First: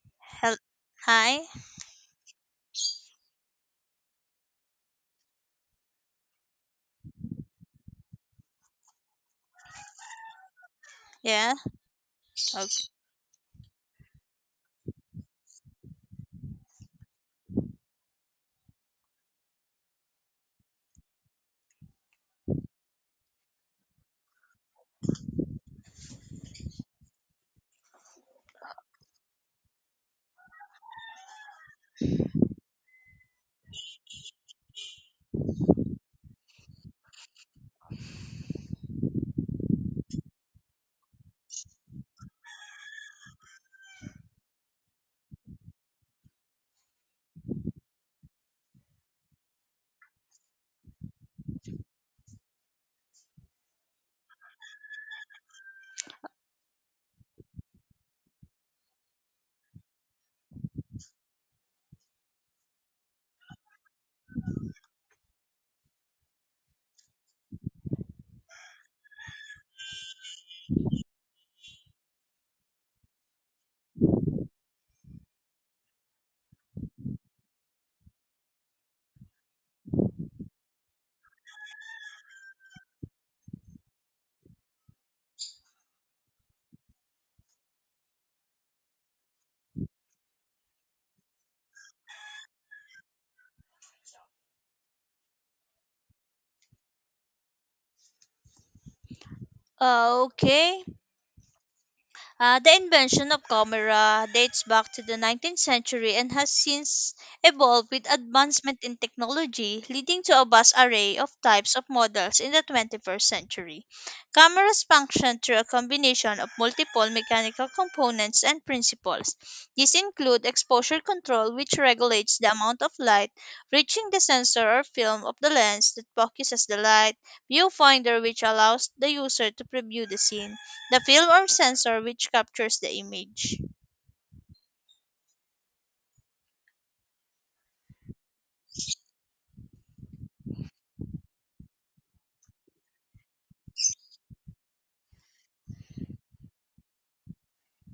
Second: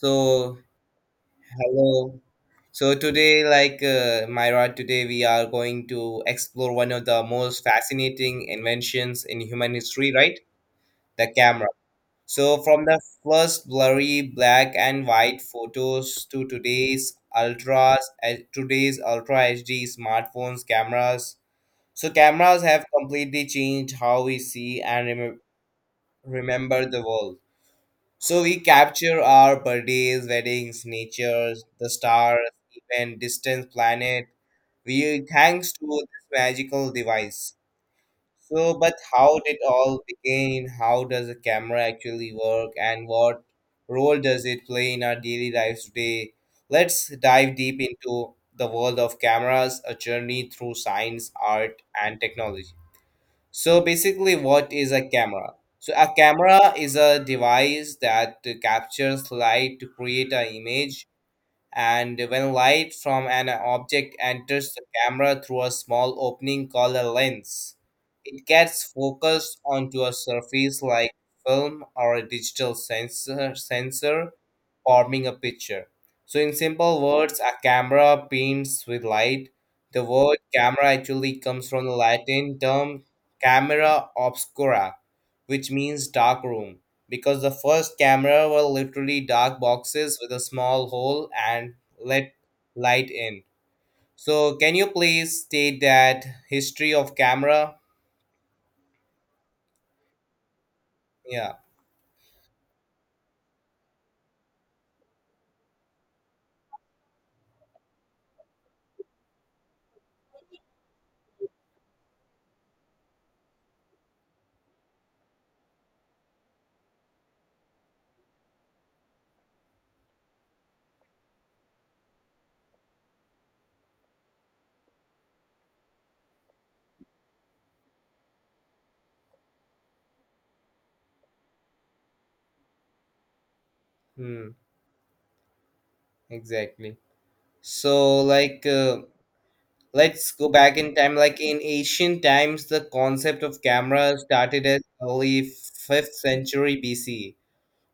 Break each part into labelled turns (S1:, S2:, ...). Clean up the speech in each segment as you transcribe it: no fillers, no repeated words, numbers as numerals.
S1: So,
S2: Hel- Hi.
S1: hello. So today, Myra, today we are going to explore one of the most fascinating inventions in human history, right? The
S2: Yeah.
S1: camera. So, from
S2: Okay.
S1: the first blurry black and white photos to today's ultra HD smartphones, cameras. So, cameras have completely changed how we remember the world. So we capture our birthdays, weddings, natures, the stars, even distant planet. We thanks to this magical device. So, but how did all begin? How does a camera actually work, and what role does it play in our daily lives today? Let's dive deep into the world of cameras, a journey through science, art, and technology. So basically, what is a camera? So a camera is a device that captures light to create an image, and when light from an object enters the camera through a small opening called a lens, it gets focused onto a surface like film or a digital sensor, forming a picture. So, in simple words, a camera paints with light. The word camera actually comes from the Latin term camera obscura, which means dark room, because the first camera were literally dark boxes with a small hole and let light in. So can you please state that history of camera?
S2: Okay.
S1: Yeah.
S2: The invention of camera dates back to the 19th century and has since evolved with advancement in technology, leading to a vast array of types of models in the 21st century. Cameras function through a combination of multiple mechanical components and principles. These include exposure control, which regulates the amount of light reaching the sensor or film of the lens that focuses the light, viewfinder, which allows the user to preview the scene the film or sensor which captures the image.
S1: Hmm. Exactly. So let's go back in time. Like in ancient times, the concept of camera started as early fifth century B.C.,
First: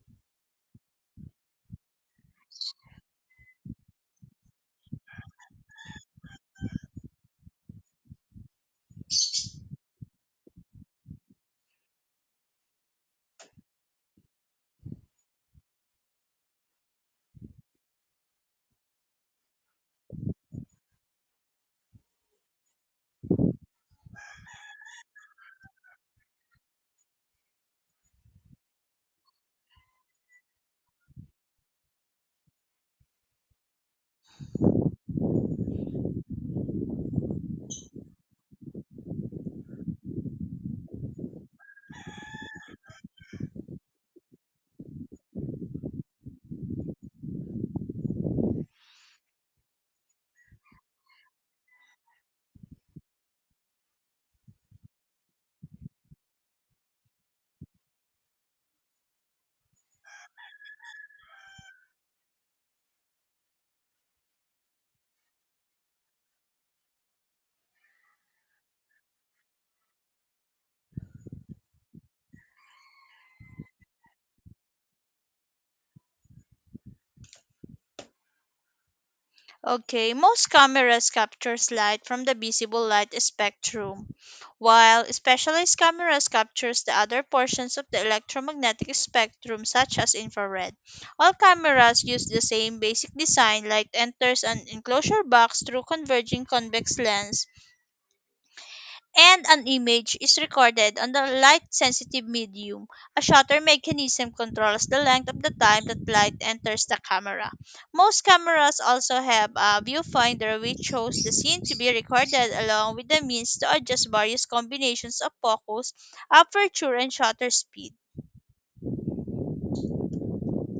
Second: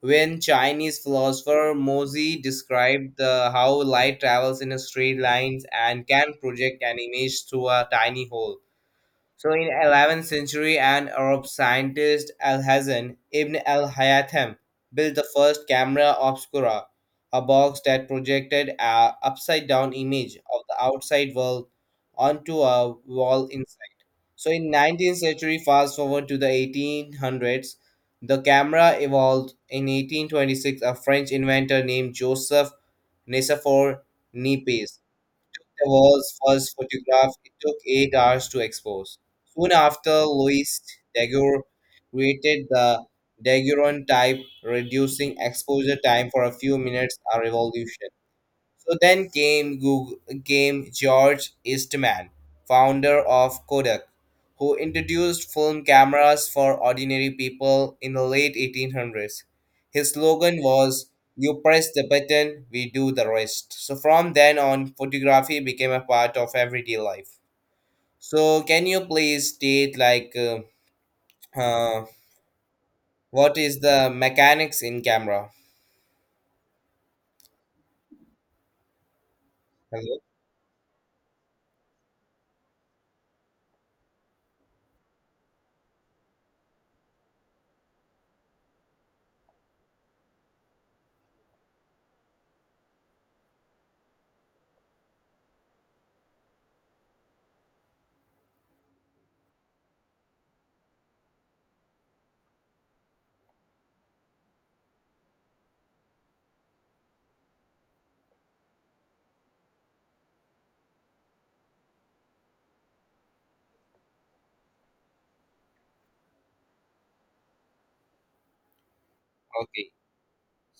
S1: when Chinese philosopher Mozi described the, how light travels in a straight lines and can project an image through a tiny hole. So in 11th century, an Arab scientist Al-Hazan ibn al-Haytham built the first camera obscura, a box that projected a upside-down image of the outside world onto a wall in so in 19th century, fast forward to the 1800s, the camera evolved. In 1826, a French inventor named Joseph Nicephore Niepce the world's first photograph. It took 8 hours to expose. Soon after, Louis Daguerre created the daguerreotype, reducing exposure time for a few minutes. A revolution. So came George Eastman, founder of Kodak, who introduced film cameras for ordinary people in the late 1800s. His slogan was "You press the button, we do the rest." So from then on, photography became a part of everyday life. So can you please state uh, what is the mechanics in camera?
S2: Okay,
S1: Hello.
S2: most cameras captures light from the visible light spectrum, while specialized cameras captures the other portions of the electromagnetic spectrum such as infrared. All cameras use the same basic design light enters an enclosure box through converging convex lens and an image is recorded on the light sensitive medium. A shutter mechanism controls the length of the time that light enters the camera. Most cameras also have a viewfinder which shows the scene to be recorded along with the means to adjust various combinations of focus, aperture, and shutter speed.
S1: Okay.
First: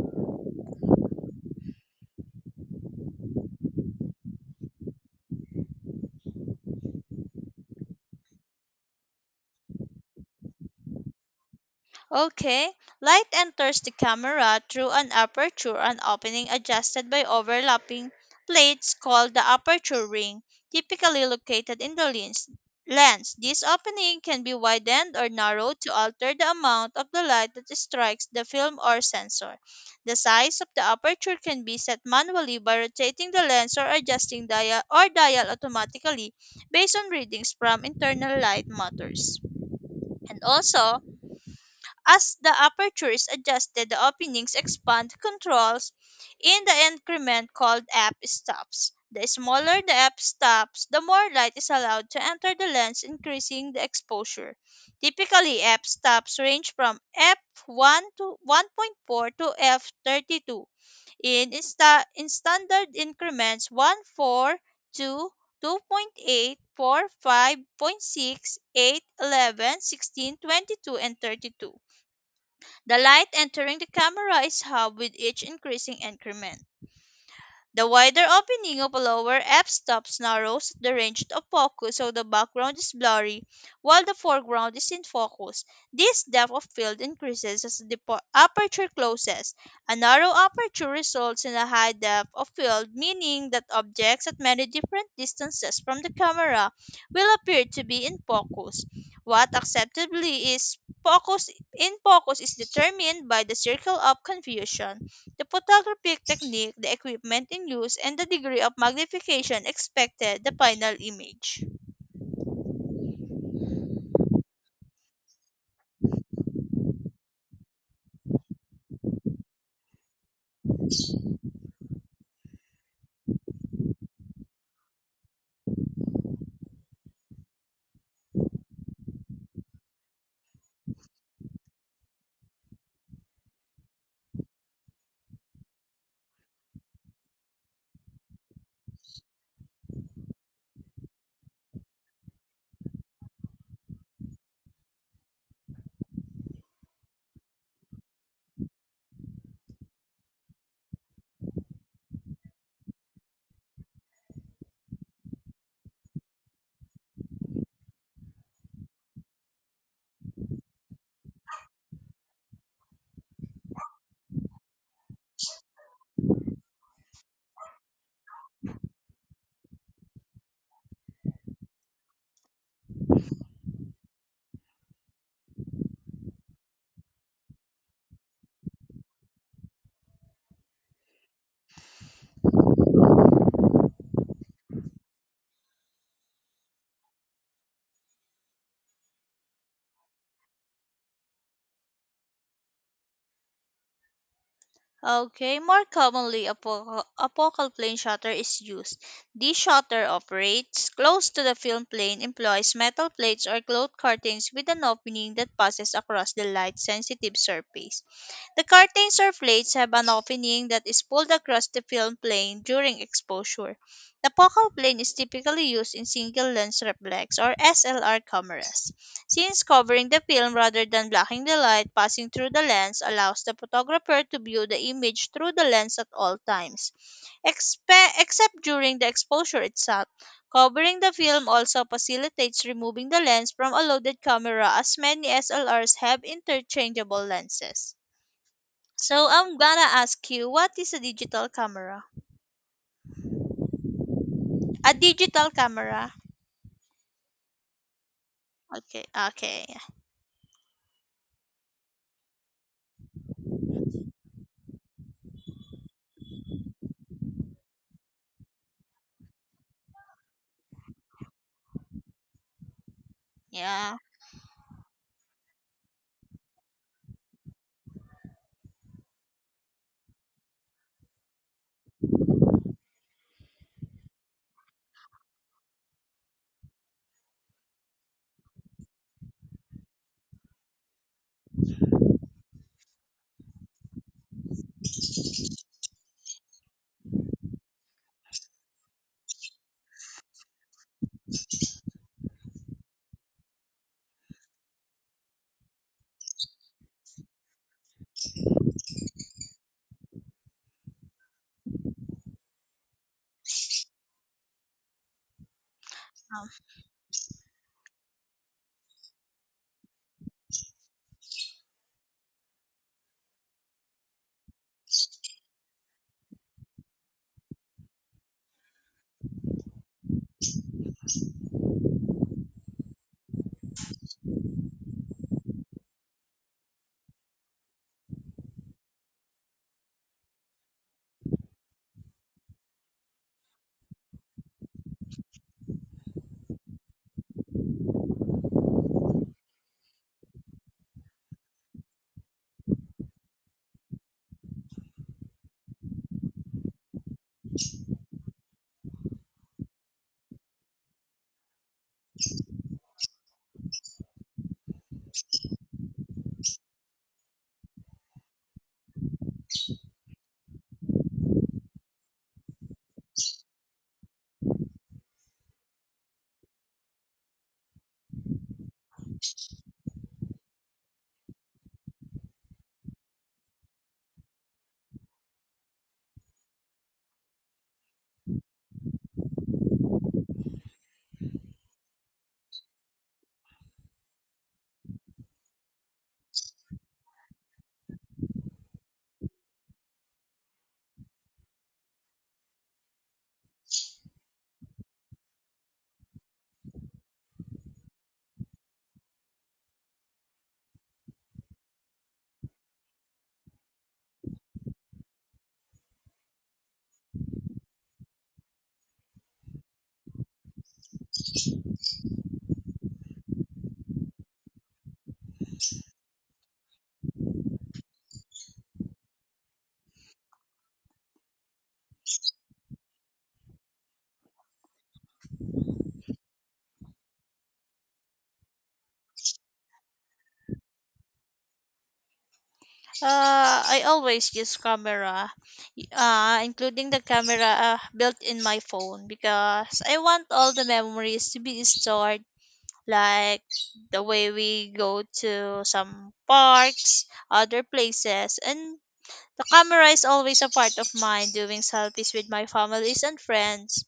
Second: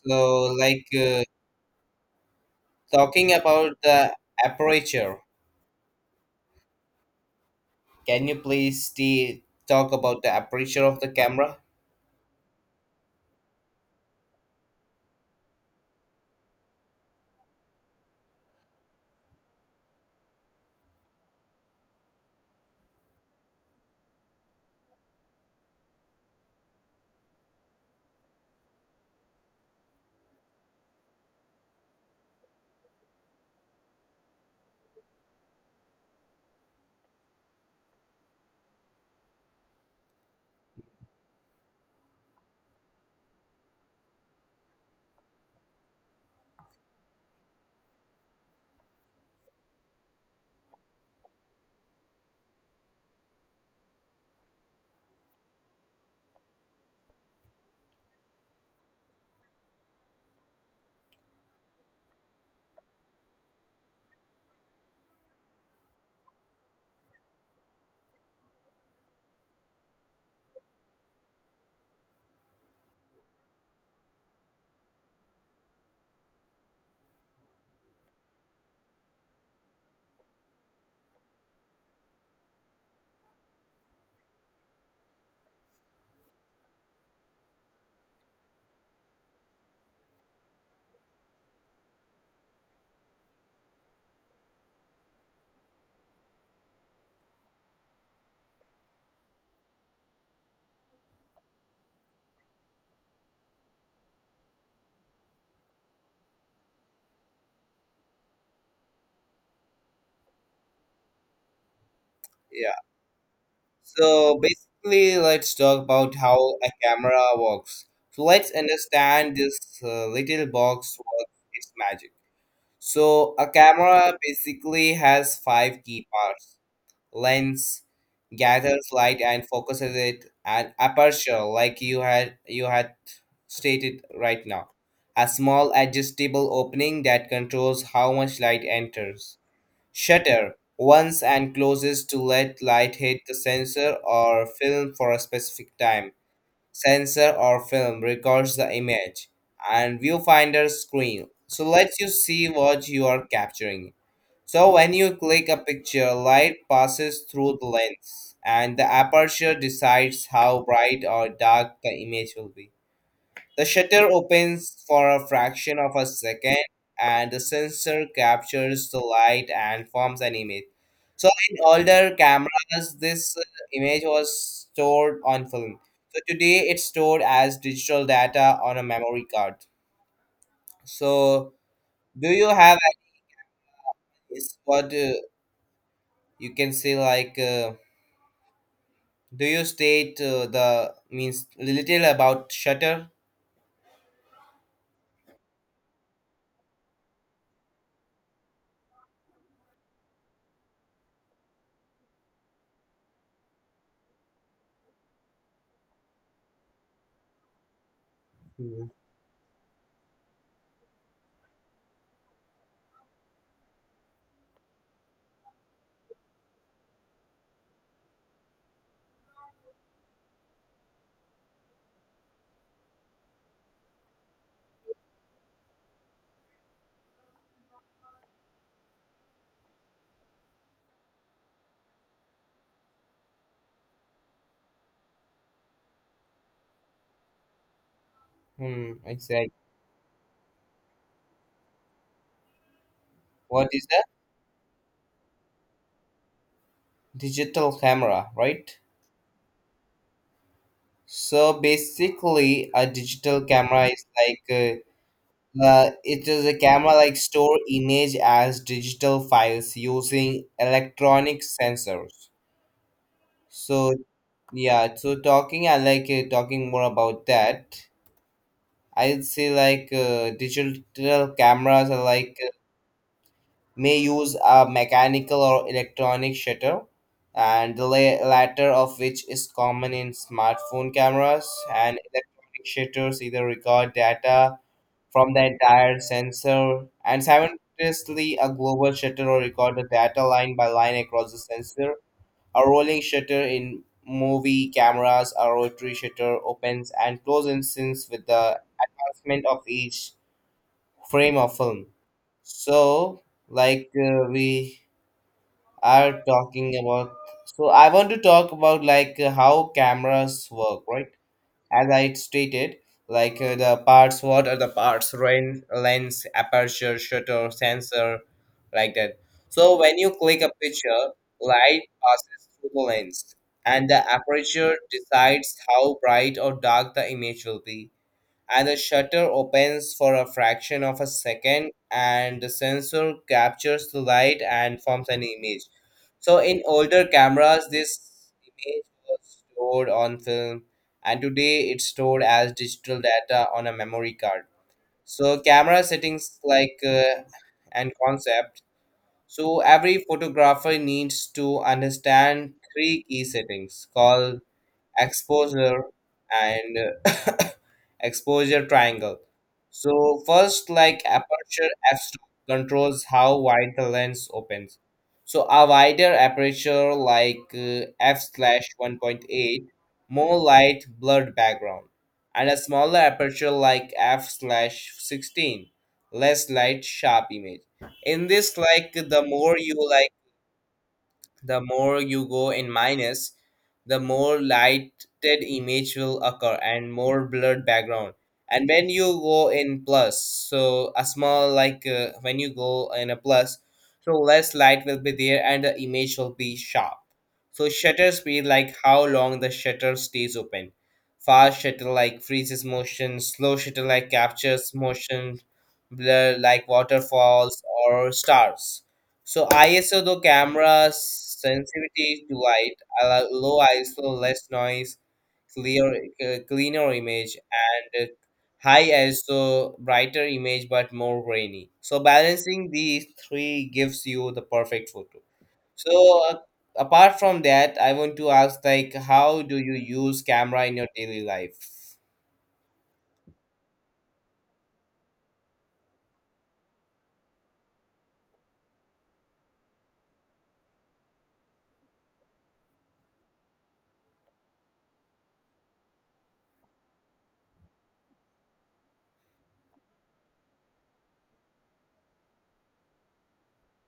S1: So talking about the aperture. Can you please talk about the aperture of the camera?
S2: Okay, light enters the camera through an aperture an opening adjusted by overlapping plates called the aperture ring, typically located in the lens. This opening can be widened or narrowed to alter the amount of the light that strikes the film or sensor. The size of the aperture can be set manually by rotating the lens or adjusting dial automatically based on readings from internal light matters. And also, as the aperture is adjusted, the openings expand. Controls in the increment called f stops. The smaller the f stops, the more light is allowed to enter the lens, increasing the exposure. Typically, f stops range from f1 to 1.4 to f32. In standard increments 1, point 4, to 2, point eight, four, 5.6, eight, 11, 16, 22, and 32. The light entering the camera is halved with each increasing increment. The wider opening of a lower f stop narrows the range of focus so the background is blurry while the foreground is in focus. This depth of field increases as the aperture closes. A narrow aperture results in a high depth of field, meaning that objects at many different distances from the camera will appear to be in focus. What acceptably is focus in focus is determined by the circle of confusion. The photographic technique, the equipment in use, and the degree of magnification expected the final image.
S1: Yeah. So basically, let's talk about how a camera works. So let's understand this little box works its magic. So a camera basically has five key parts: lens, gathers light and focuses it, and aperture, like you had stated right now. A small adjustable opening that controls how much light enters. Shutter opens and closes to let light hit the sensor or film for a specific time, sensor or film records the image, and viewfinder screen so lets you see what you are capturing. So when you click a picture, light passes through the lens, and the aperture decides how bright or dark the image will be. The shutter opens for a fraction of a second, and the sensor captures the light and forms an image. So, in older cameras, this image was stored on film. So, today it's stored as digital data on a memory card. So, do you have at least what you can say do you state the means little about shutter?
S2: Okay, more commonly a, a focal plane shutter is used. This shutter operates close to the film plane, employs metal plates or cloth curtains with an opening that passes across the light sensitive surface. The
S1: Hmm,
S2: curtains or plates have an opening that is pulled across the film plane during exposure. The focal plane is typically used in single lens reflex or SLR cameras, since covering the film rather than blocking the light passing through the lens allows the photographer to view the image through the lens at all times, except during the exposure itself. Covering the film also facilitates removing the lens from a loaded camera as many SLRs have interchangeable lenses.
S1: hmm,
S2: So
S1: exactly.
S2: I'm gonna ask you, what is a digital camera?
S1: What is the
S2: A digital camera.
S1: digital camera, right?
S2: Okay. Okay.
S1: So basically, a digital camera is it is a camera like store image as digital files using electronic sensors. So
S2: Yeah.
S1: yeah, so talking more about that. I'd say digital cameras are may use a mechanical or electronic shutter, and the latter of which is common in smartphone cameras, and electronic shutters either record data from the entire sensor, and simultaneously a global shutter will record the data line by line across the sensor. A rolling shutter in movie cameras, a rotary shutter opens and closes in sync with the advancement of each frame of film. So, we are
S2: Um,
S1: talking about, so I want to talk about how cameras work, right? As I stated, the parts, what are the parts? Rain, lens, aperture, shutter, sensor, like that. So when you click a picture, light passes through the lens, and the aperture decides how bright or dark the image will be, and the shutter opens for a fraction of a second, and the sensor captures the light and forms an image. So in older cameras, this image was stored on film, and today it's stored as digital data on a memory card. So camera settings and concept, so every photographer needs to understand three key settings called exposure and uh, exposure triangle. So first, like aperture f-stop controls how wide the lens opens. So a wider aperture f slash 1.8, more light, blurred background, and a smaller aperture like f slash 16, less light, sharp image. In this, like the more you go in minus, the more lighted image will occur and more blurred background. And when you go in plus, so a small when you go in a plus, so less light will be there and the image will be sharp. So shutter speed like how long the shutter stays open. Fast shutter like freezes motion, slow shutter like captures motion, blur like waterfalls or stars. So ISO though cameras sensitivity to light, allow low ISO, less noise, clear cleaner image, and high ISO, brighter image but more grainy. So balancing these three gives you the perfect photo. So apart from that, I want to ask like, how do you use camera in your daily life?
S2: I always use camera, including the camera built in my phone because I want all the memories to be stored, like the way we go to some parks, other places, and the camera is always a part of mine doing selfies with my families and friends.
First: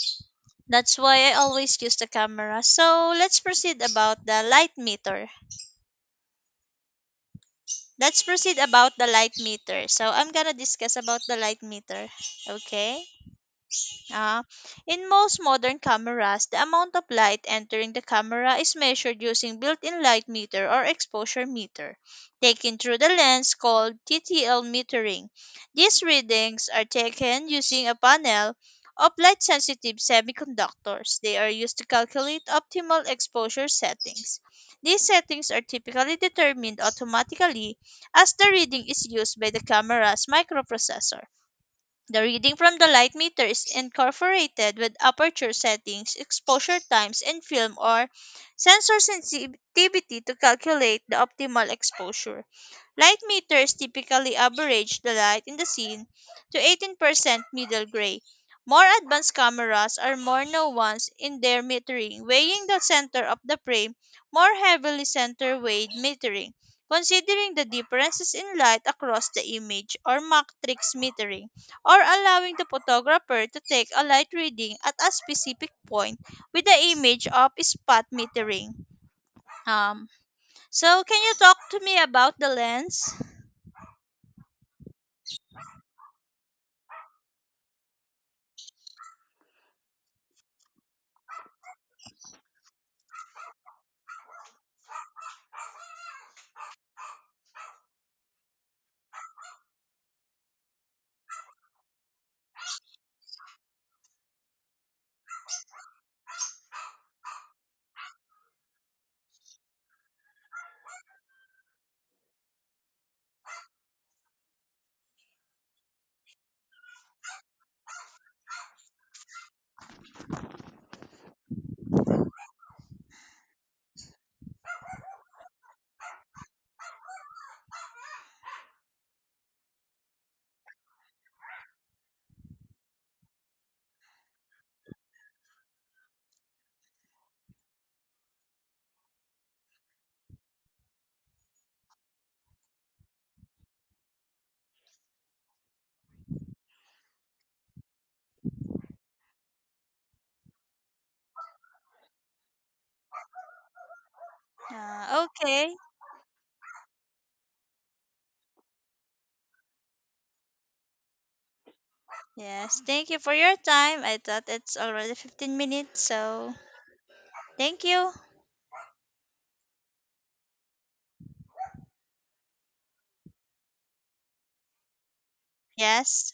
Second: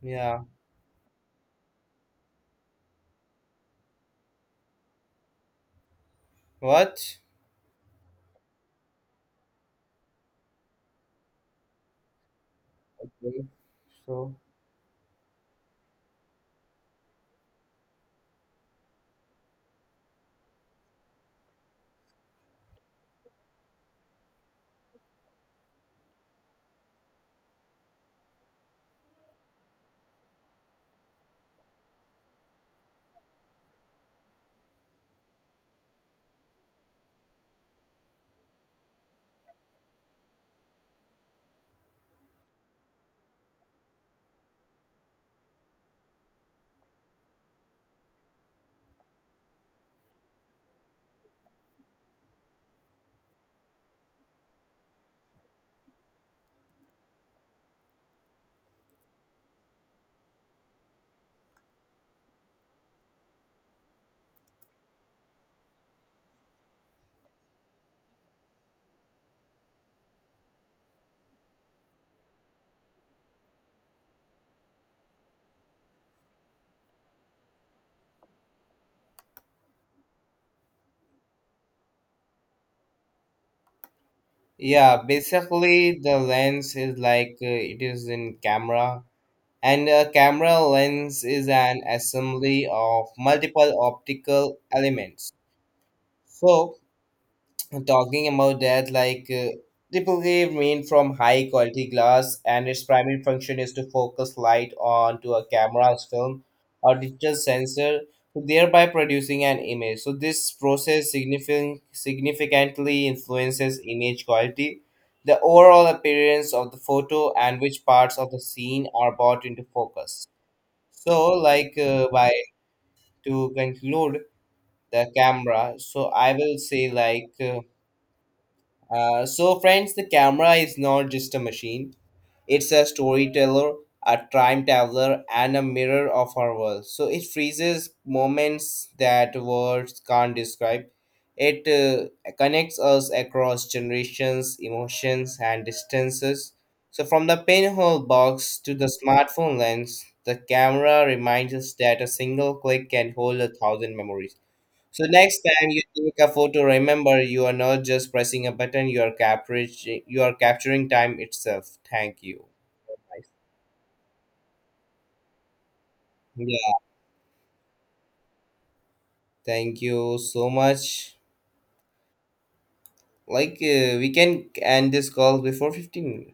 S1: Yeah.
S2: That's why I always use the camera. So let's proceed about the light meter.
S1: What?
S2: Let's proceed about the light meter. So I'm gonna discuss about the light meter. Okay.
S1: Okay. So.
S2: Uh, in most modern cameras, the amount of light entering the camera is measured using built-in light meter or exposure meter, taken through the lens called TTL metering. These readings are taken using a panel of light-sensitive semiconductors. They are used to calculate optimal exposure settings. These settings are typically determined automatically as the reading is used by the camera's microprocessor. The reading from the light meter is incorporated with aperture settings, exposure times, and film or sensor sensitivity to calculate the optimal exposure. Light meters typically average the light in the scene to 18% middle gray. More advanced cameras are more nuanced in their metering, weighing the center of the frame more heavily center weight metering, considering the differences in light across the image or matrix metering, or allowing the photographer to take a light reading at a specific point with the image of spot metering. Um, so, can you talk to me about the lens?
S1: Yeah, basically the lens is it is in camera, and a camera lens is an assembly of multiple optical elements. So talking about that, triple wave made from high quality glass, and its primary function is to focus light onto a camera's film or digital sensor, thereby producing an image. So this process significantly influences image quality, the overall appearance of the photo, and which parts of the scene are brought into focus. So, like by to conclude the camera, so I will say like. So, friends, the camera is not just a machine, it's a storyteller, a time traveler, and a mirror of our world. So, it freezes moments that words can't describe. It Connects us across generations, emotions, and distances. So, from the pinhole box to the smartphone lens, the camera reminds us that a single click can hold a thousand memories. So next time
S2: Okay.
S1: you take a photo, remember, you are not just pressing a button, you are capturing time itself. Thank you.
S2: Yes, thank you for your time. I thought it's already 15 minutes, so
S1: Yeah,
S2: thank you.
S1: thank you so much. We can end this call before 15 minutes.
S2: Yes.